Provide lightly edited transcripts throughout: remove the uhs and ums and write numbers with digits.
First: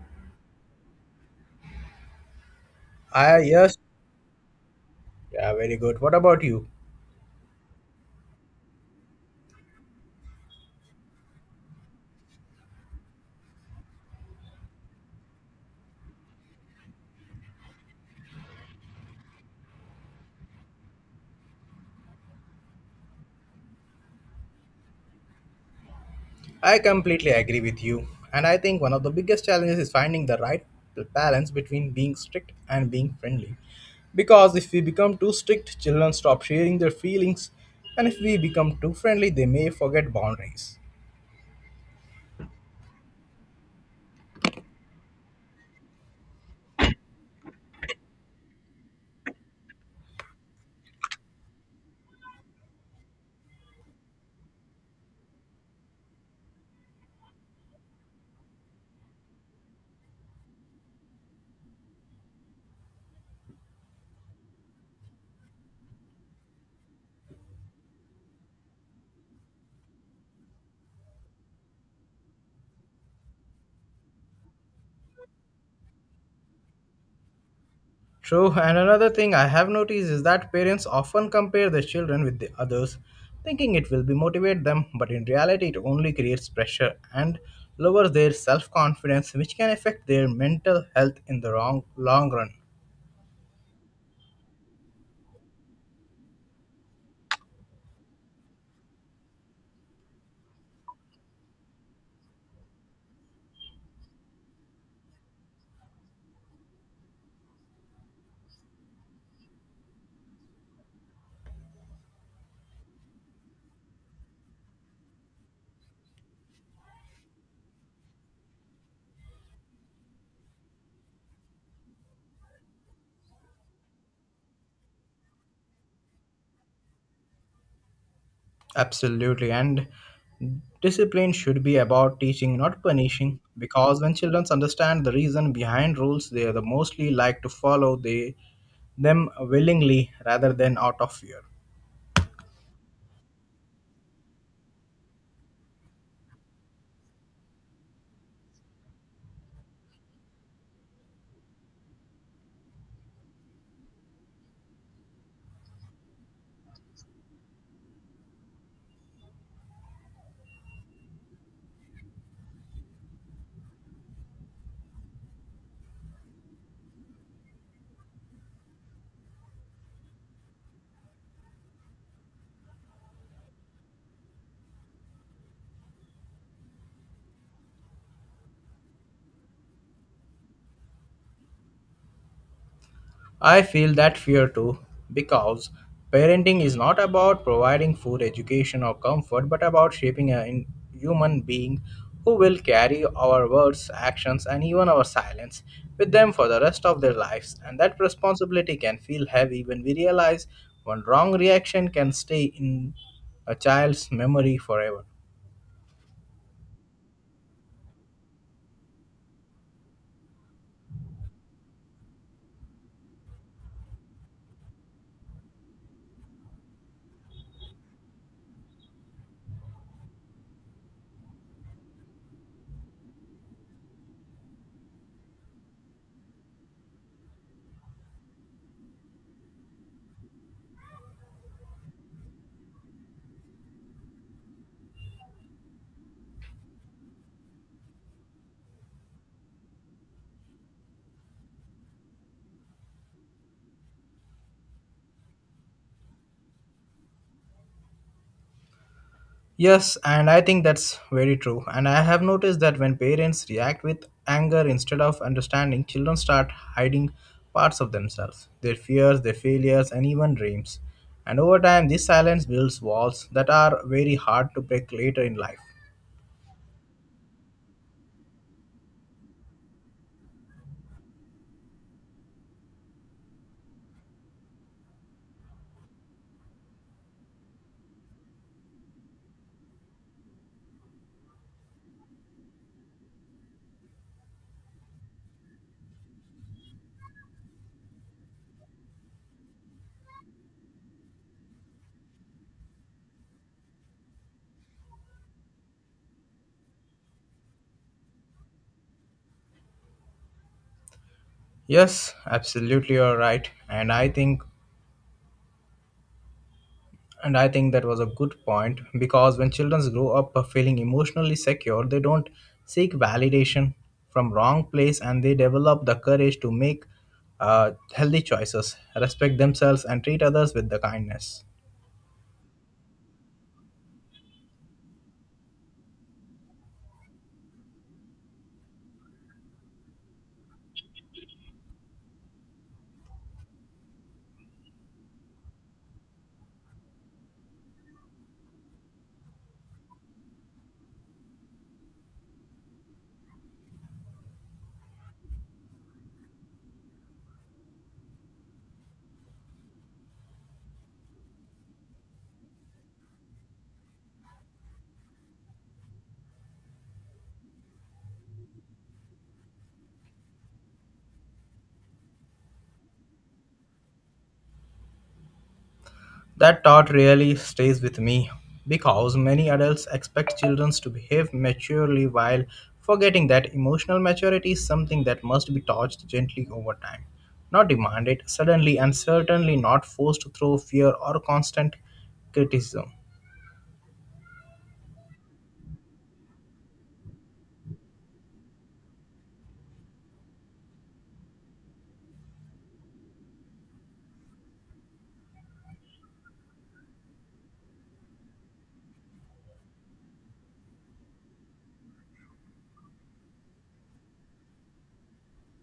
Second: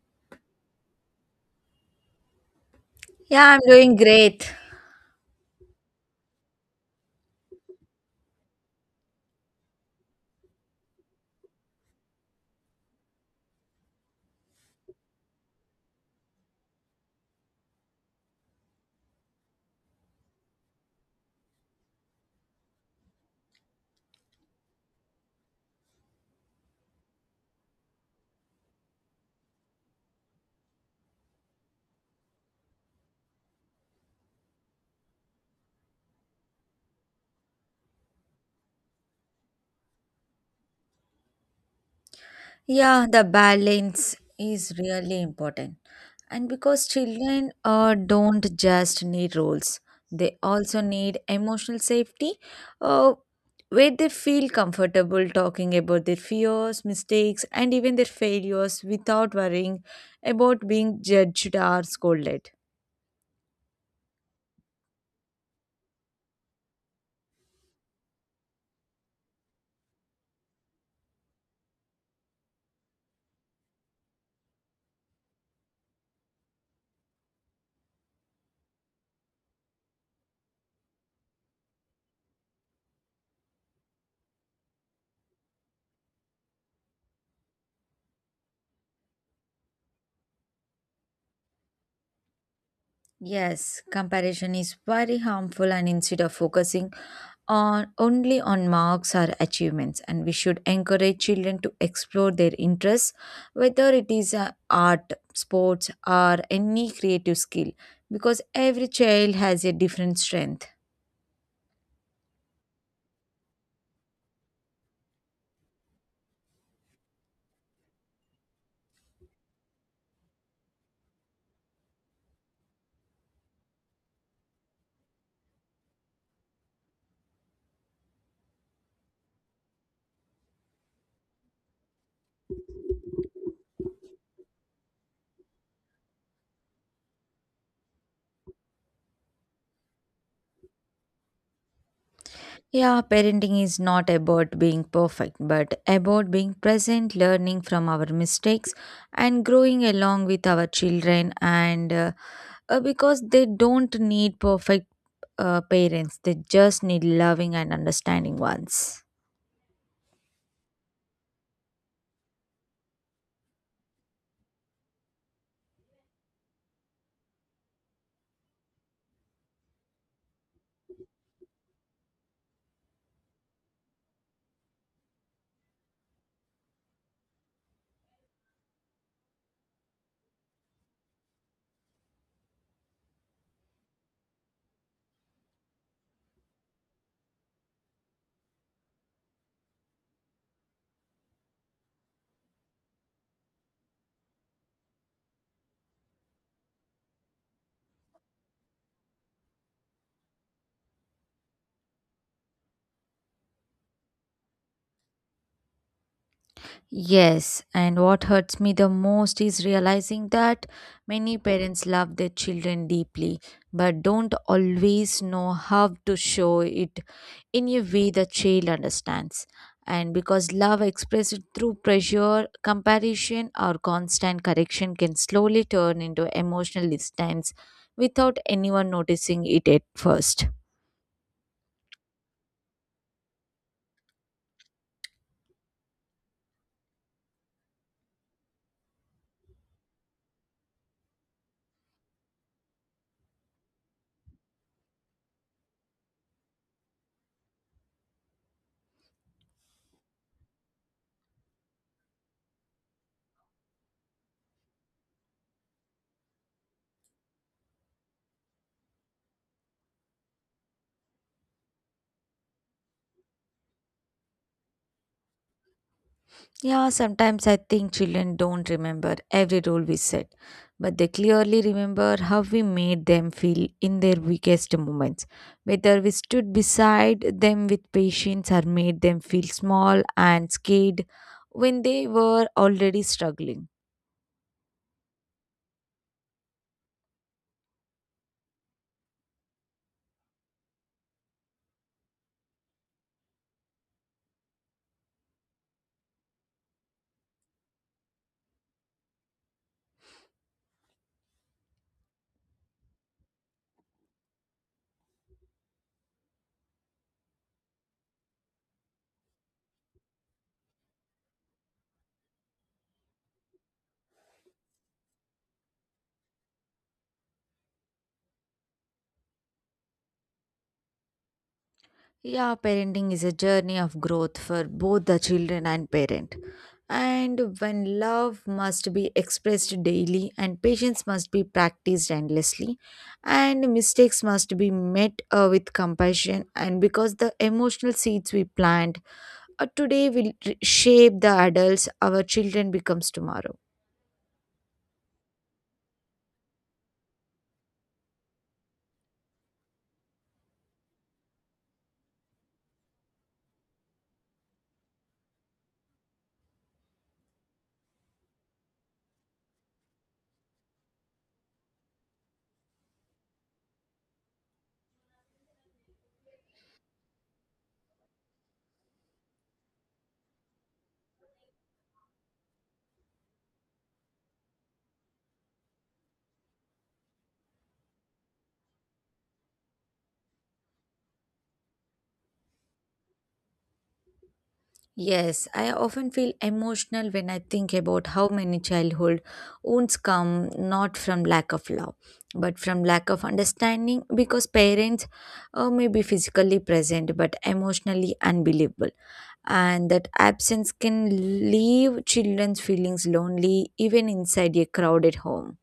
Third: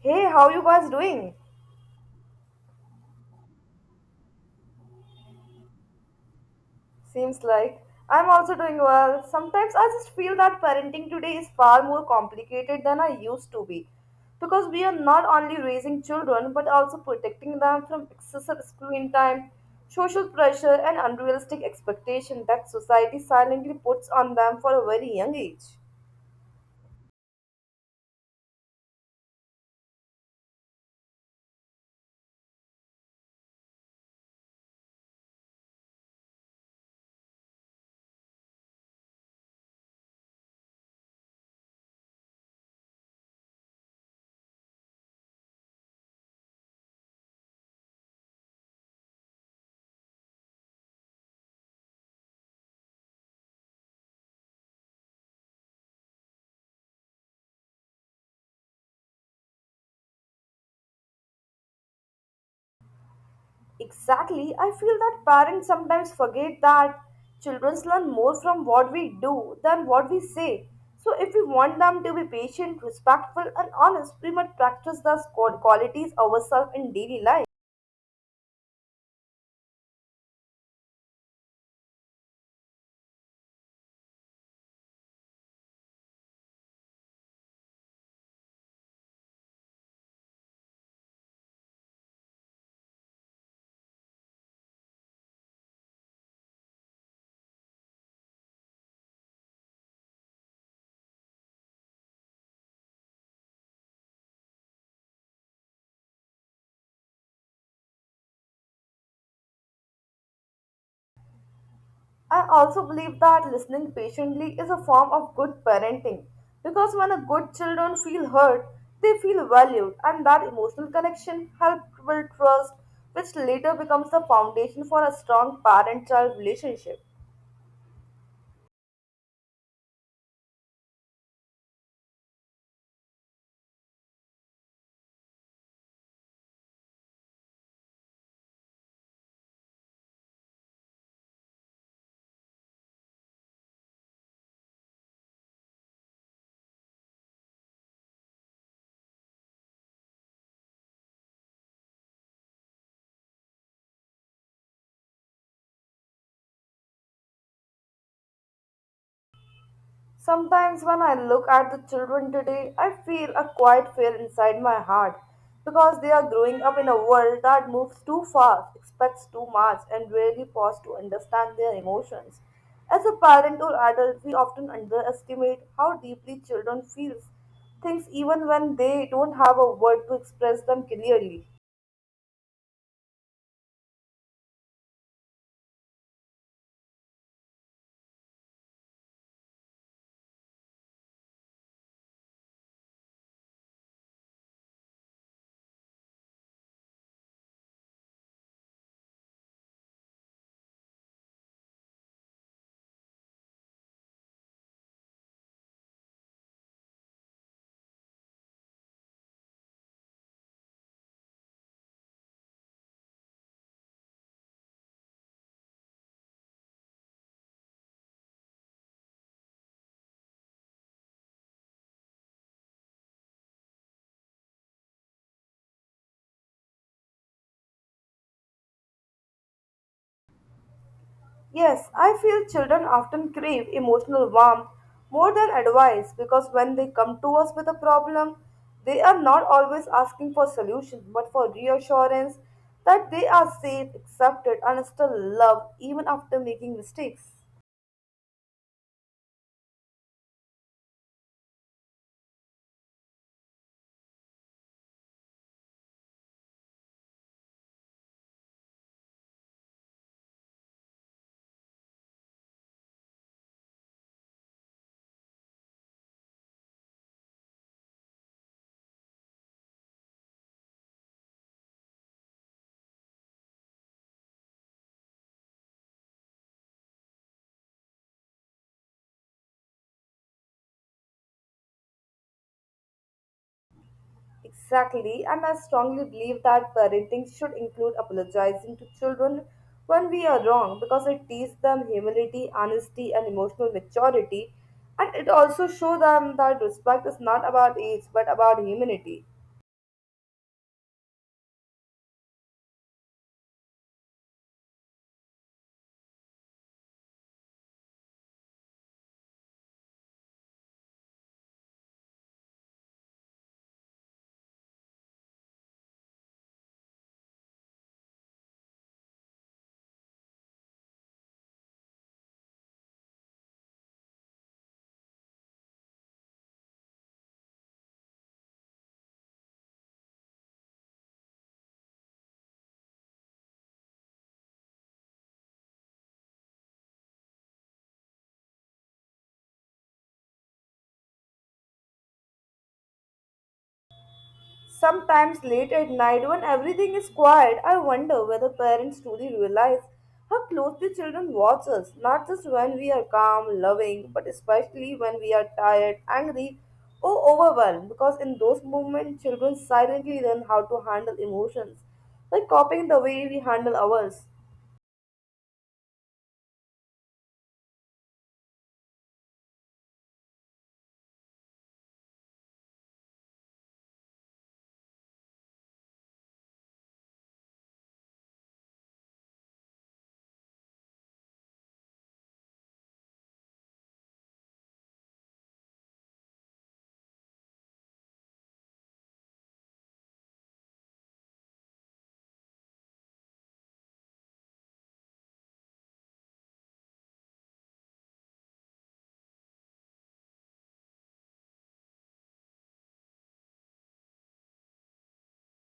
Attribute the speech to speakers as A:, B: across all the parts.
A: Hey, how you guys doing?
B: I
C: Yeah, I'm
B: yes,
C: doing great.
B: yeah, very good. What about you?
A: Seems like I'm also doing well. Sometimes I just feel that parenting today is far more complicated than I used to be because we are not only raising children but also protecting them from excessive screen time, social pressure and unrealistic expectation that society silently puts on them for a very young age.
B: I completely agree with you, and I think one of the biggest challenges is finding the right balance between being strict and being friendly. Because if we become too strict, children stop sharing their feelings, and if we become too friendly, they may forget boundaries.
C: Yeah, the balance is really important. And because children don't just need roles, they also need emotional safety uh, where they feel comfortable talking about their fears, mistakes, and even their failures without worrying about being judged or scolded.
A: Exactly. I feel that parents sometimes forget that children learn more from what we do than what we say. So, if we want them to be patient, respectful, and honest, we must practice those qualities ourselves in daily life.
B: True, and another thing I have noticed is that parents often compare their children with the others, thinking it will be motivate them, but in reality it only creates pressure and lowers their self-confidence, which can affect their mental health in the wrong long run.
C: Yes, comparison is very harmful and instead of focusing on only on marks or achievements and we should encourage children to explore their interests whether it is art, sports or any creative skill because every child has a different strength.
A: I also believe that listening patiently is a form of good parenting because when a good children feel heard, they feel valued, and that emotional connection helps build trust, which later becomes the foundation for a strong parent-child relationship.
B: Absolutely, and discipline should be about teaching, not punishing, because when children understand the reason behind rules, they are the mostly like to follow them willingly rather than out of fear.
C: Yeah, parenting is not about being perfect but about being present, learning from our mistakes and growing along with our children and because they don't need perfect parents, they just need loving and understanding ones.
A: Sometimes when I look at the children today, I feel a quiet fear inside my heart because they are growing up in a world that moves too fast, expects too much, and rarely pause to understand their emotions. As a parent or adult, we often underestimate how deeply children feel things even when they don't have a word to express them clearly.
B: I feel that fear too, because parenting is not about providing food, education, or comfort, but about shaping human being who will carry our words, actions, and even our silence with them for the rest of their lives. And that responsibility can feel heavy when we realize one wrong reaction can stay in a child's memory forever.
C: Yes, and what hurts me the most is realizing that many parents love their children deeply but don't always know how to show it in a way the child understands. And because love expressed through pressure, comparison, or constant correction can slowly turn into emotional distance without anyone noticing it at first.
A: Yes, I feel children often crave emotional warmth more than advice because when they come to us with a problem, they are not always asking for solutions, but for reassurance that they are safe, accepted, and still loved even after making mistakes.
B: Yes, and I think that's very true. And I have noticed that when parents react with anger instead of understanding, children start hiding parts of themselves, their fears, their failures, and even dreams. And over time, this silence builds walls that are very hard to break later in life.
C: Yeah, sometimes I think children don't remember every rule we set, but they clearly remember how we made them feel in their weakest moments, whether we stood beside them with patience or made them feel small and scared when they were already struggling.
A: Exactly, and I strongly believe that parenting should include apologizing to children when we are wrong because it teaches them humility, honesty, and emotional maturity. And it also shows them that respect is not about age but about humanity.
B: Yes, absolutely, you're right. And I think that was a good point because when children grow up feeling emotionally secure, they don't seek validation from wrong place and they develop the courage to make healthy choices, respect themselves, and treat others with the kindness.
C: Yeah, parenting is a journey of growth for both the children and parent. And when love must be expressed daily, and patience must be practiced endlessly, and mistakes must be met with compassion, and because the emotional seeds we plant today will shape the adults our children becomes tomorrow.
A: Sometimes late at night, when everything is quiet, I wonder whether parents truly realize how closely children watch us, not just when we are calm, loving, but especially when we are tired, angry, or overwhelmed. Because in those moments, children silently learn how to handle emotions by copying the way we handle ours.
B: That thought really stays with me because many adults expect children to behave maturely while forgetting that emotional maturity is something that must be taught gently over time, not demanded suddenly and certainly not forced through fear or constant criticism.
C: Yes, I often feel emotional when I think about how many childhood wounds come not from lack of love, but from lack of understanding because parents may be physically present but emotionally unbelievable. And that absence can leave children's feelings lonely even inside a crowded home.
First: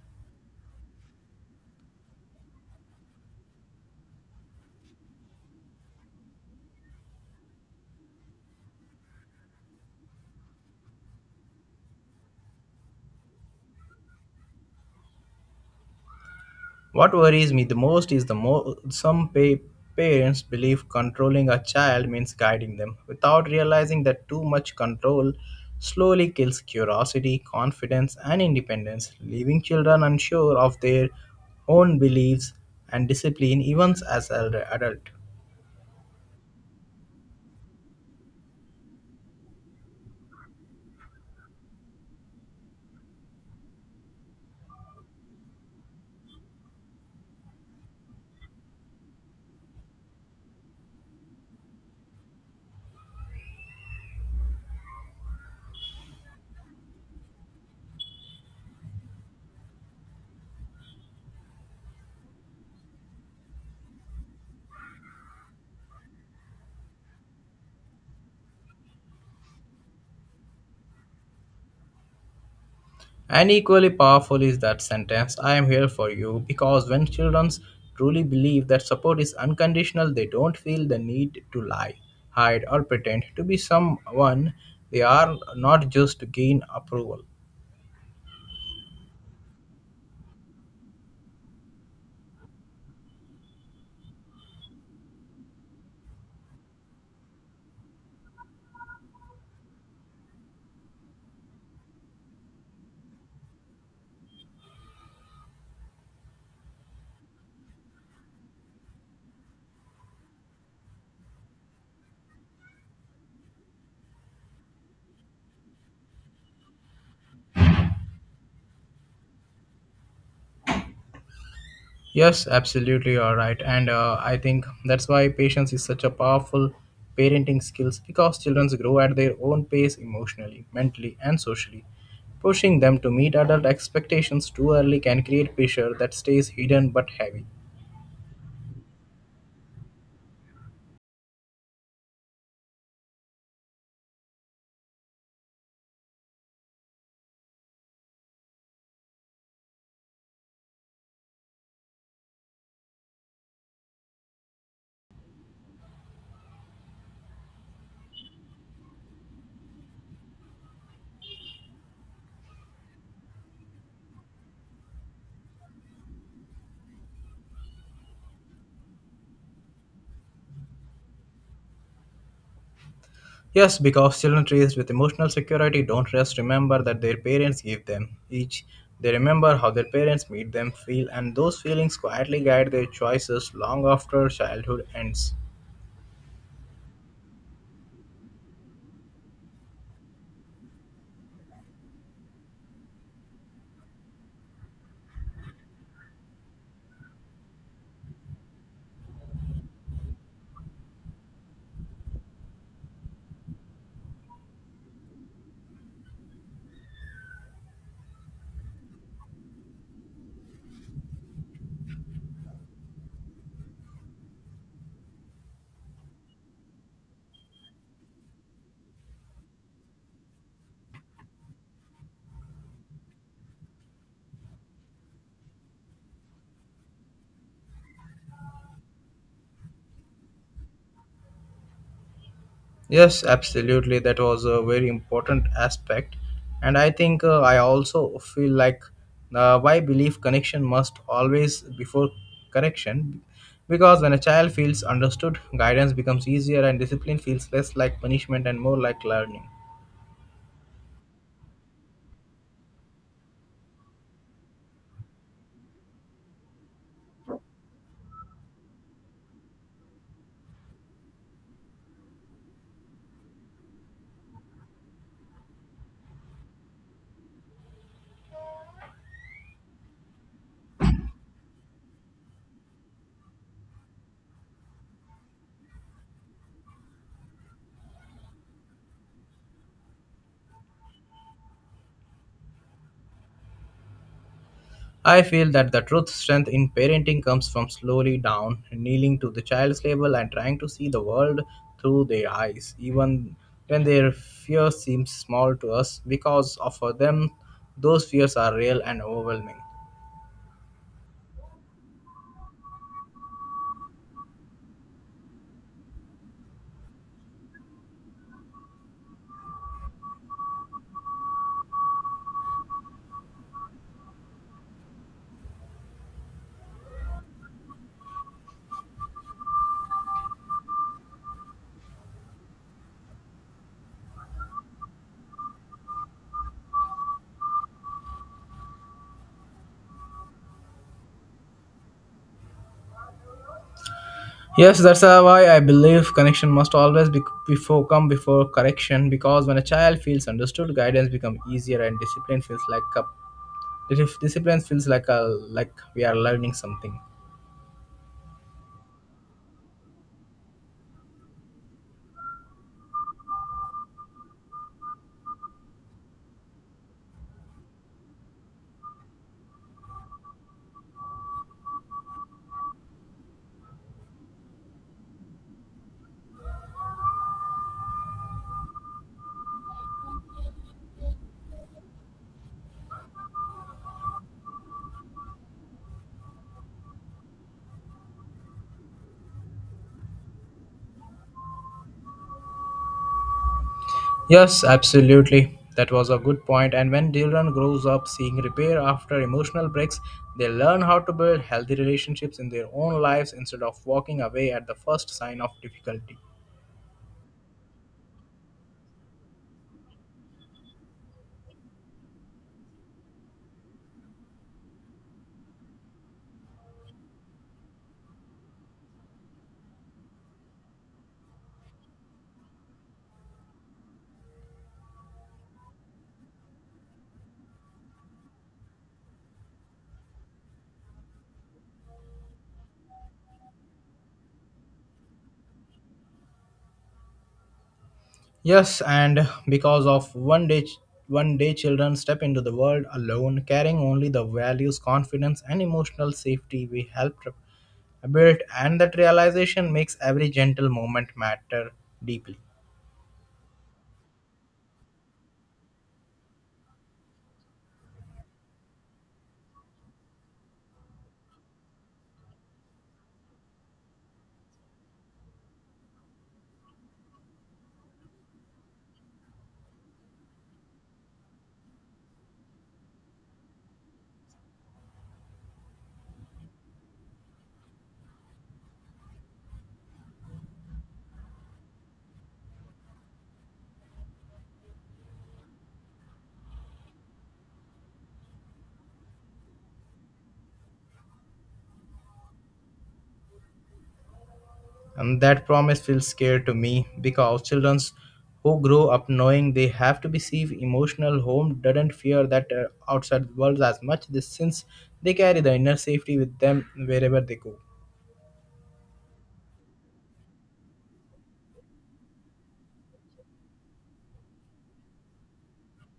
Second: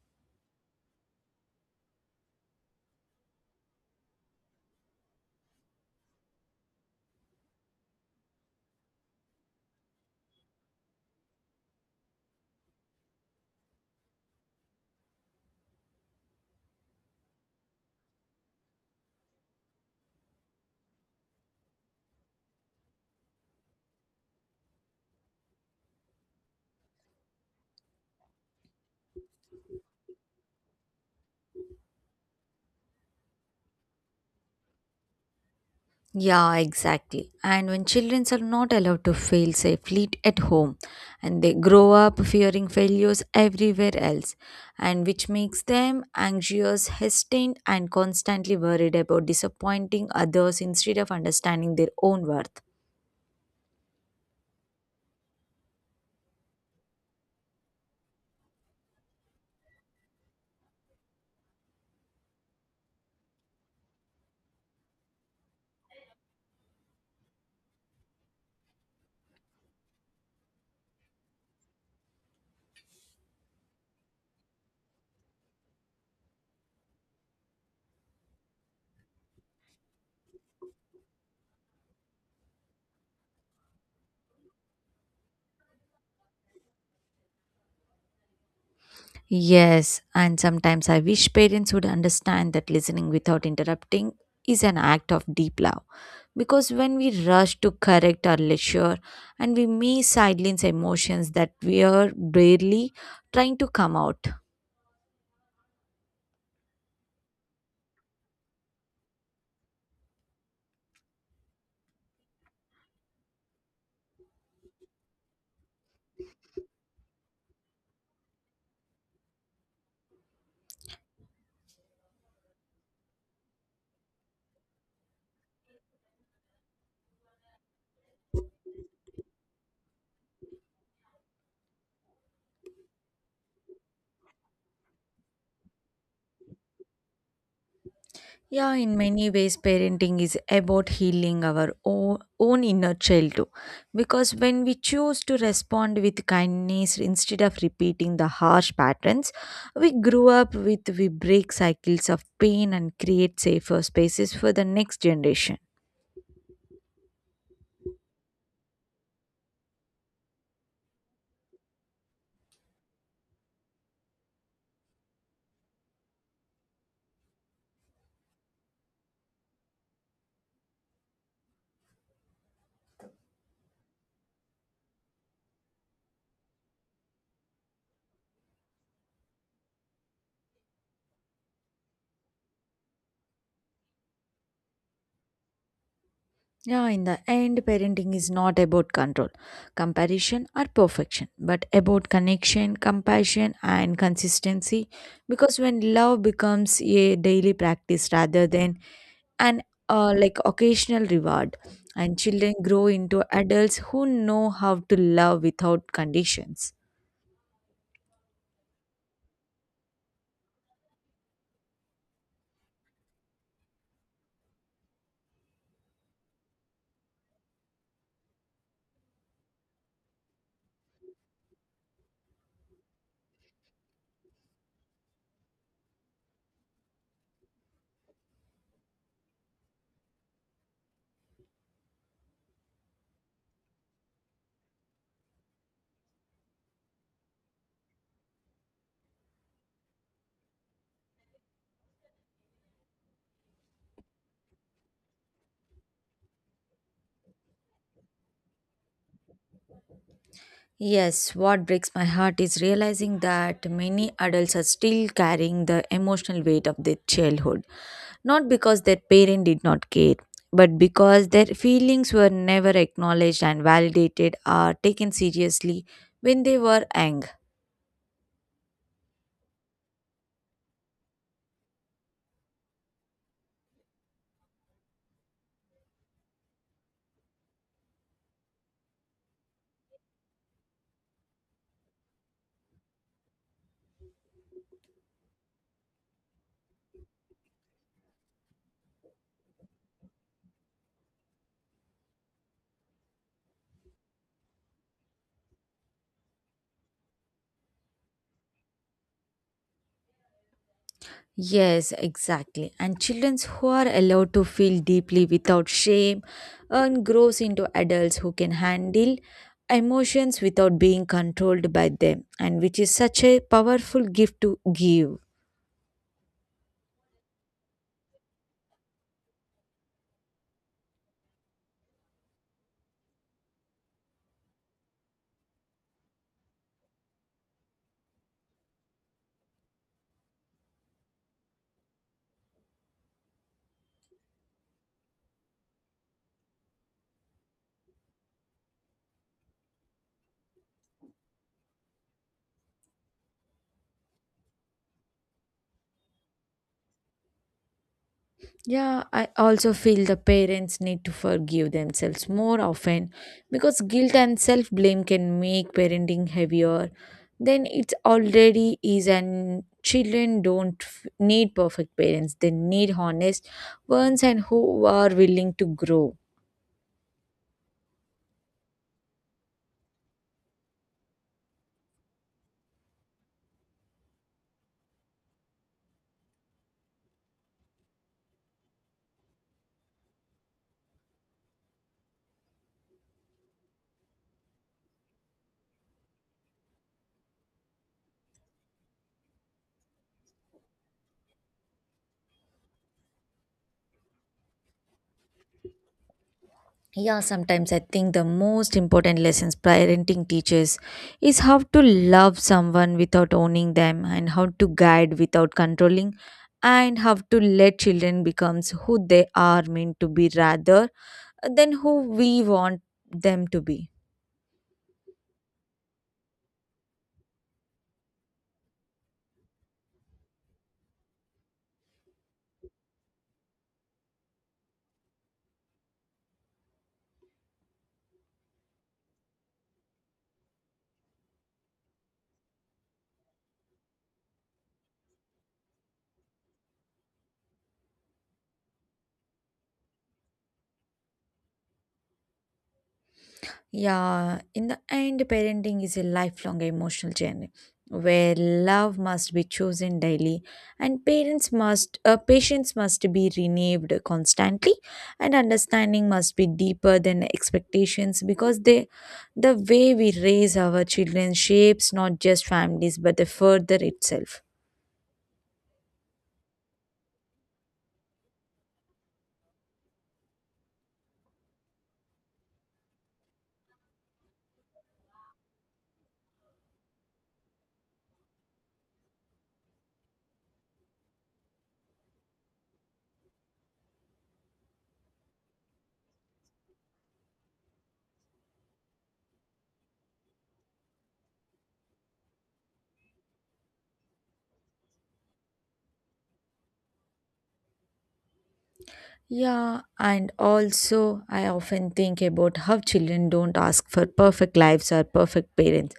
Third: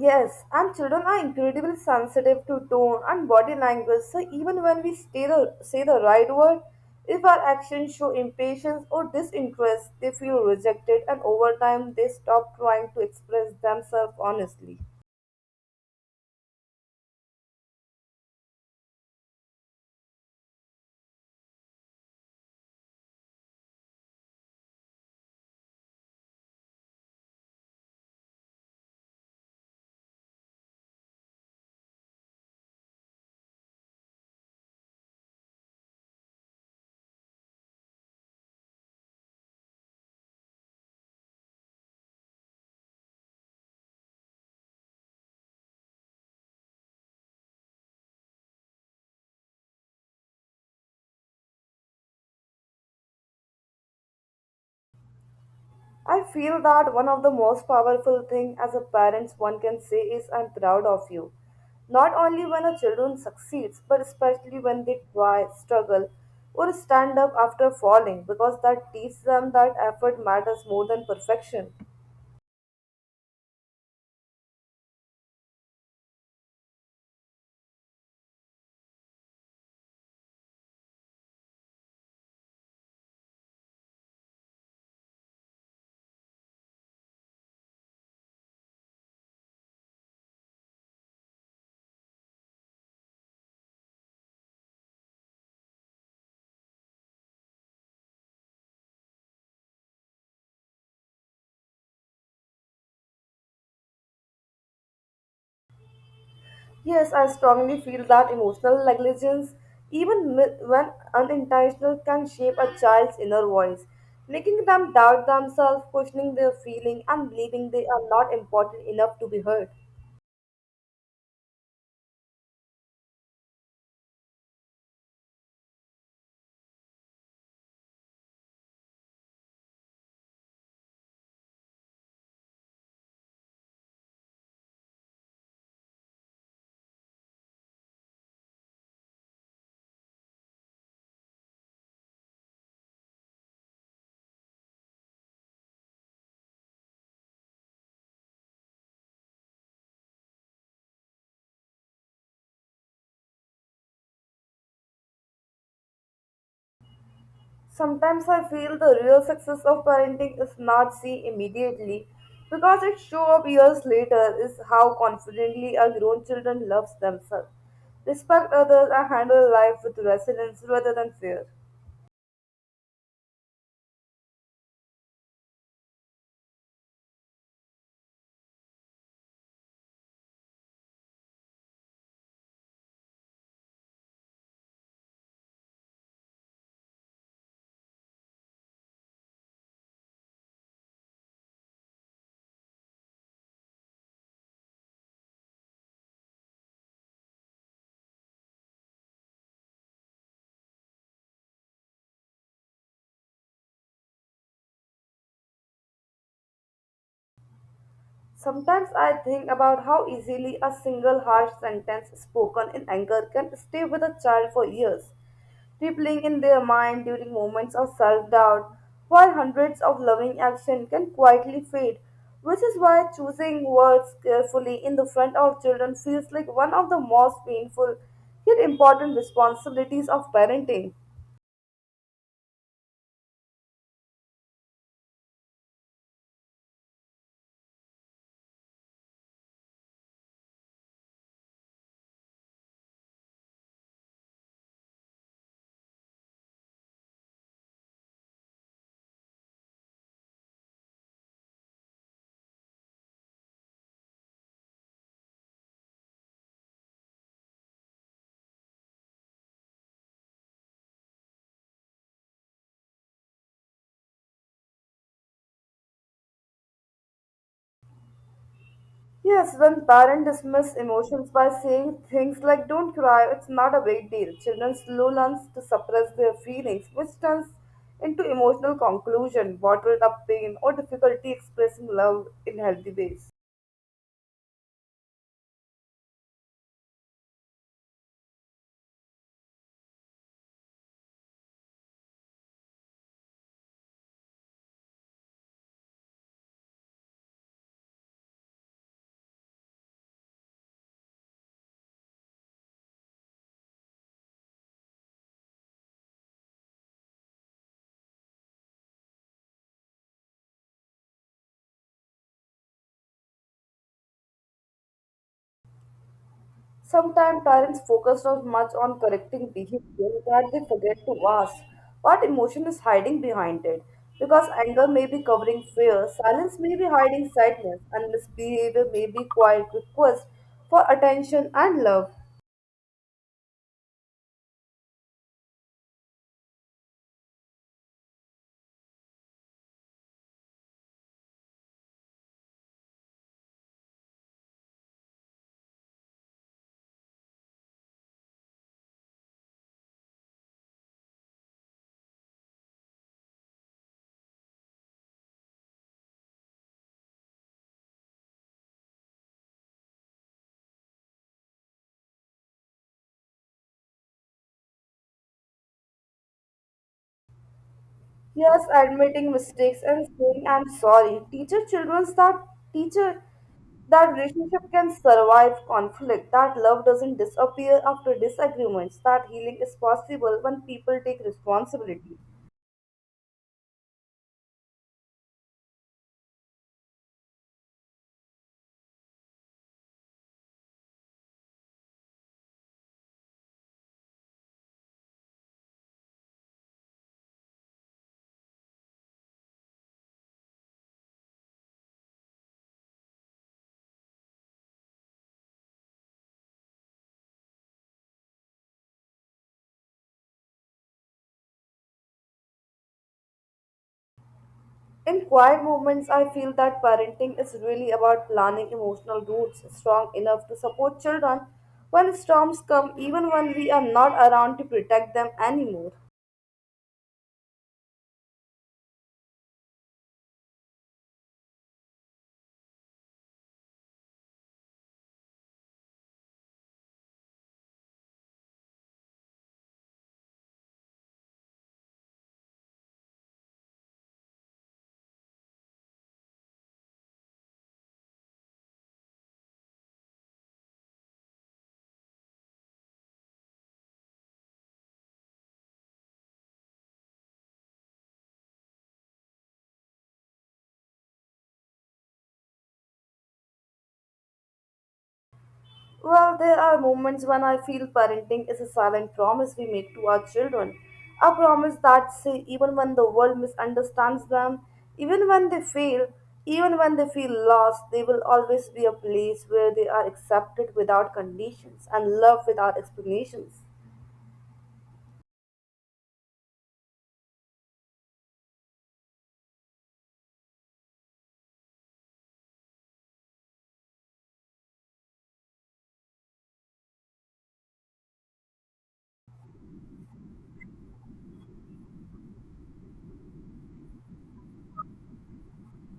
A: Yes, and children are incredibly sensitive to tone and body language, so even when we say the right word, if our actions show impatience or disinterest, they feel rejected and over time they stop trying to express themselves honestly.
B: What worries me the most is the parents believe controlling a child means guiding them without realizing that too much control slowly kills curiosity, confidence, and independence, leaving children unsure of their own beliefs and discipline even as elder adult.
C: Yeah, exactly. And when children are not allowed to fail safely at home, and they grow up fearing failures everywhere else, and which makes them anxious, hesitant, and constantly worried about disappointing others instead of understanding their own worth.
A: I feel that one of the most powerful thing as a parents one can say is I'm proud of you. Not only when a children succeeds, but especially when they try, struggle, or stand up after falling, because that teaches them that effort matters more than perfection.
B: And equally powerful is that sentence I am here for you because when children truly believe that support is unconditional, they don't feel the need to lie, hide, or pretend to be someone they are not just to gain approval.
C: Yes, and sometimes I wish parents would understand that listening without interrupting is an act of deep love. Because when we rush to correct or lecture, and we may silence emotions that we are barely trying to come out.
A: Yes, I strongly feel that emotional negligence, when unintentional, can shape a child's inner voice, making them doubt themselves, questioning their feeling, and believing they are not important enough to be heard.
B: Yes, absolutely, you are right. And I think that's why patience is such a powerful parenting skills because children grow at their own pace emotionally, mentally, and socially. Pushing them to meet adult expectations too early can create pressure that stays hidden but heavy.
C: Yeah, in many ways, parenting is about healing our own inner child too. Because when we choose to respond with kindness instead of repeating the harsh patterns, we grew up with, we break cycles of pain and create safer spaces for the next generation.
A: Sometimes I feel the real success of parenting is not seen immediately because it shows up years later is how confidently our grown children loves themselves, respect others and handle life with resilience rather than fear.
B: Yes, because children raised with emotional security don't just remember that their parents give them each. They remember how their parents made them feel, and those feelings quietly guide their choices long after childhood ends.
C: Yeah, in the end, parenting is not about control, comparison, or perfection, but about connection, compassion, and consistency. Because when love becomes a daily practice rather than an like occasional reward, and children grow into adults who know how to love without conditions.
A: Sometimes I think about how easily a single harsh sentence spoken in anger can stay with a child for years, rippling in their mind during moments of self doubt, while hundreds of loving actions can quietly fade, which is why choosing words carefully in the front of children feels like one of the most painful yet important responsibilities of parenting.
B: Yes, absolutely. That was a very important aspect. And I think I also feel like why belief connection must always before correction. Because when a child feels understood, guidance becomes easier and discipline feels less like punishment and more like learning.
C: Yes, what breaks my heart is realizing that many adults are still carrying the emotional weight of their childhood, not because their parent did not care, but because their feelings were never acknowledged and validated or taken seriously when they were young.
A: Yes, when parents dismiss emotions by saying things like don't cry, it's not a big deal. Children slowly learn to suppress their feelings, which turns into emotional conclusion, bottled up pain, or difficulty expressing love in healthy ways.
B: I feel that the truth strength in parenting comes from slowly down, kneeling to the child's level and trying to see the world through their eyes, even when their fear seems small to us, because of- for them, those fears are real and overwhelming.
C: Yes, exactly. And children who are allowed to feel deeply without shame and grows into adults who can handle emotions without being controlled by them and which is such a powerful gift to give.
A: Sometimes parents focus so much on correcting behavior that they forget to ask what emotion is hiding behind it. Because anger may be covering fear, silence may be hiding sadness, and misbehavior may be quiet request for attention and love.
B: Yes, that's why I believe connection must always be before come before correction because when a child feels understood, guidance becomes easier and discipline feels like a like we are learning something.
C: Yeah, I also feel the parents need to forgive themselves more often because guilt and self blame can make parenting heavier than it already is. And children don't need perfect parents, they need honest ones and who are willing to grow.
A: Yes, admitting mistakes and saying I'm sorry. Teacher that relationship can survive conflict. That love doesn't disappear after disagreements. That healing is possible when people take responsibility.
B: Yes, absolutely. That was a good point. And when Dylan grows up seeing repair after emotional breaks, they learn how to build healthy relationships in their own lives instead of walking away at the first sign of difficulty.
C: Yeah, sometimes I think the most important lessons parenting teaches is how to love someone without owning them and how to guide without controlling and how to let children becomes who they are meant to be rather than who we want them to be.
A: In quiet moments, I feel that parenting is really about planning emotional roots strong enough to support children when storms come, even when we are not around to protect them anymore.
B: Yes, and because of one day children step into the world alone, carrying only the values, confidence, and emotional safety we helped build, and that realization makes every gentle moment matter deeply.
C: Yeah, in the end, parenting is a lifelong emotional journey where love must be chosen daily and parents must patience must be renewed constantly and understanding must be deeper than expectations because they the way we raise our children shapes not just families but the further itself.
A: Well, there are moments when I feel parenting is a silent promise we make to our children. A promise that say even when the world misunderstands them, even when they fail, even when they feel lost, they will always be a place where they are accepted without conditions and loved without explanations.
B: And that promise feels scary to me because children who grow up knowing they have to be safe, emotional home doesn't fear that outside world as much this since they carry the inner safety with them wherever they go.
C: Yeah, and also I often think about how children don't ask for perfect lives or perfect parents,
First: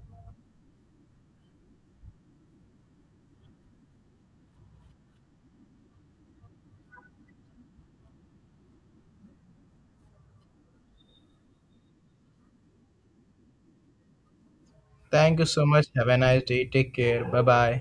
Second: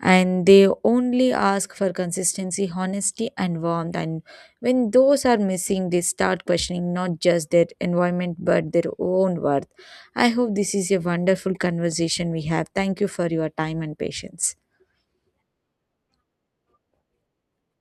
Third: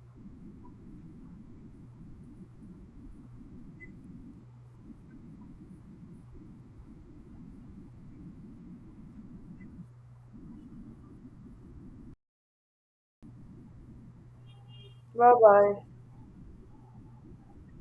C: and they only ask for consistency, honesty, and warmth. And when those are missing, they start questioning not just their environment but their own worth. I hope this is a wonderful conversation we have. Thank you for your time and patience.
A: Bye
B: Thank you so
A: bye.
B: much. Have a nice day. Take care. Bye bye.